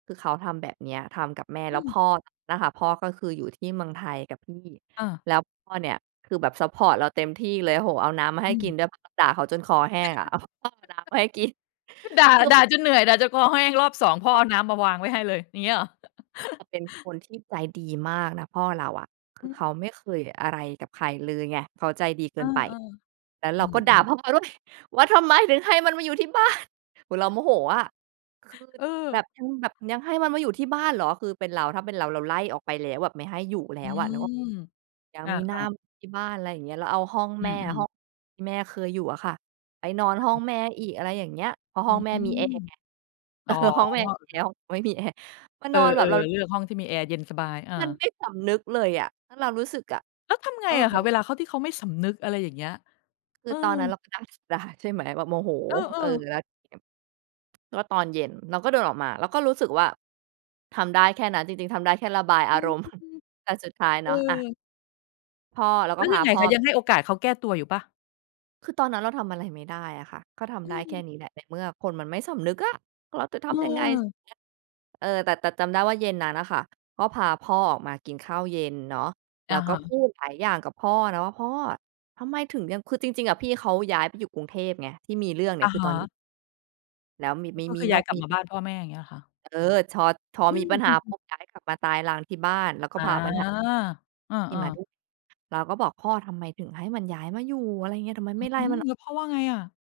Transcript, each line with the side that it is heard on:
right: คือเขาทำแบบเนี้ย ทำกับแม่
left: อ
right: แ
left: ื
right: ล้วพ
left: ม
right: ่อ น่ะค่ะ พ่อก็คืออยู่ที่เมืองไทยกับพี่
left: อา
right: แล้วพ่อเนี่ยคือแบบซัปพอร์ตเราเต็มที่เลย โอ้โฮ เอาน้ำมาใ
left: อ
right: ห้
left: ื
right: กิ
left: ม
right: นด้วย เพราะเราด่าเขาจนคอแห้งอะ เอา พ่อเอาน้ำมาให้กิน
left: ก็ด่า
right: คือ
left: ด่าจนเหนื่อย ด่าจนคอแห้ง รอบ 2 พ่อเ
right: อ
left: อาน้ำมาวางไว้ให้เลย อย่างงี้เหรอ?
right: จะเป็นคนที่ใจดีมากนะพ่อเราอะ ค
left: อ
right: ื
left: ื
right: อเ
left: ม
right: ขาไม่เคยอะไรกับใครเลยไง เขาใจดีเก
left: เอ
right: ิ
left: อ
right: นไป แล้ว
left: ๆ อ
right: เร
left: ื
right: าก็ด่า
left: ม ๆ
right: พ่อด้วย "ว่าทำไมถึงให้มันมาอยู่ที่บ้าน?" โฮ เราโมโหอะ คือ
left: เออ
right: แบบ ยังแบบ "ยังให้มันมาอยู่ที่บ้านเหรอ?" คือเป็นเรา ถ้าเป็นเราเราไล่ออกไปแล้ว ไม่ให้อยู่แล้
left: อื
right: วอะนึกออก
left: ม
right: ยัง
left: อา
right: มีหน้า
left: ๆ
right: มาที่บ้าน ไรเงี้ย เราเอาห้อง
left: อื
right: แม่อะ
left: อ
right: ห้อ
left: ๆ
right: งที่แม่เคยอยู่อะค่ะ ไปนอนห้องแม่อีก อะไรอย่างเงี้ย เพราะ
left: อ
right: ห
left: ื
right: ้อง
left: ม
right: แม่มีแอร์ไง เ
left: อ
right: อ
left: ๋
right: อ
left: อ
right: ห้องแม่มีแอร์ ห้อง ไม่มีแอร์ มา
left: เอ
right: น
left: อ
right: อนแบบเรา
left: ๆ เลือกห้องที่มีแอร์เย็นสบาย อา
right: มันไม่สำนึกเลยอะ แล้วเรารู้สึกอะ
left: แล้วทำไง
right: เอ
left: อะคะ เว
right: อ
left: ลาเขา ที่เขาไม่สำนึก อะไรอย่างเงี้ย?
right: คื
left: เ
right: อ
left: ออ
right: ตอนนั้นเราก็ด่า ด่า ใช่ไหม แบบโมโห
left: เอ
right: เออ
left: อ ๆ
right: แล้วทีเนี้ย ก็ตอนเย็นเราก็เดินออกมา เราก็รู้สึกว่าทำได้แค่นั้นจริง ๆ ทำได้แค่ระบาย
left: อ
right: อา
left: ื
right: ร
left: ม
right: มณ์ แต่สุดท้าย
left: เอ
right: เนาะ อ
left: อ
right: า พ่อ เรา
left: แล
right: ก
left: ้
right: ็
left: ว
right: พ
left: ย
right: า
left: ังไง
right: พ่
left: ค
right: อ
left: ะ ยังให้โอกาสเขาแก้ตัวอยู่เปล่า?
right: คือตอนนั้นเราทำอะไรไม่ได้อะค่ะ ก็ท
left: อื
right: ำได้แค่
left: ม
right: นี้แหละ ในเมื่อคนมันไม่สำนึกอะ เราจะทำยังไงใช่ไ
left: เออ
right: หม เออ แต่ แต่จำได้ว่าเย็นนั้นอะค่ะ ก็พาพ่อออกมากินข้าวเย็นเนาะ แ
left: อ
right: ล้
left: ะ
right: ว
left: ฮ
right: ก็พ
left: ะ
right: ูดหลายอย่างกับพ่อเนาะ "พ่อ ทำไมถึงยัง" คือจริง ๆ อะพี่เขาย้ายไปอยู่กรุงเทพไง ที่มีเรื่องเนี่
left: อ
right: ย
left: ะ
right: คือ
left: ฮ
right: ตอนอยู่
left: ะ
right: แล้วม
left: ก
right: ี
left: ็
right: ม
left: คื
right: ี
left: อ
right: น
left: ย้า
right: อ
left: ย
right: ก
left: กลั
right: ม
left: บ
right: ี
left: มาบ้านพ่อแม่ อย่างงี้เหรอคะ?
right: เออ ช็อต พอ
left: อื
right: มีปัญหาป
left: ม ๆ
right: ุ๊บย้ายกลับมาตายรังที่บ้าน แล้วก
left: อ
right: ็
left: า
right: พาปัญหา
left: เออ
right: ที่มาด้
left: ๆ
right: วย เราก็บอก "พ่อ ทำไมถึงให้มันย้ายมาอยู่ อะไรเงี้ย ทำไม
left: อื
right: ไม่ไล่
left: ม
right: มัน
left: แ
right: อ
left: ล้
right: อ
left: วพ่
right: ก"
left: อว่าไงอะ?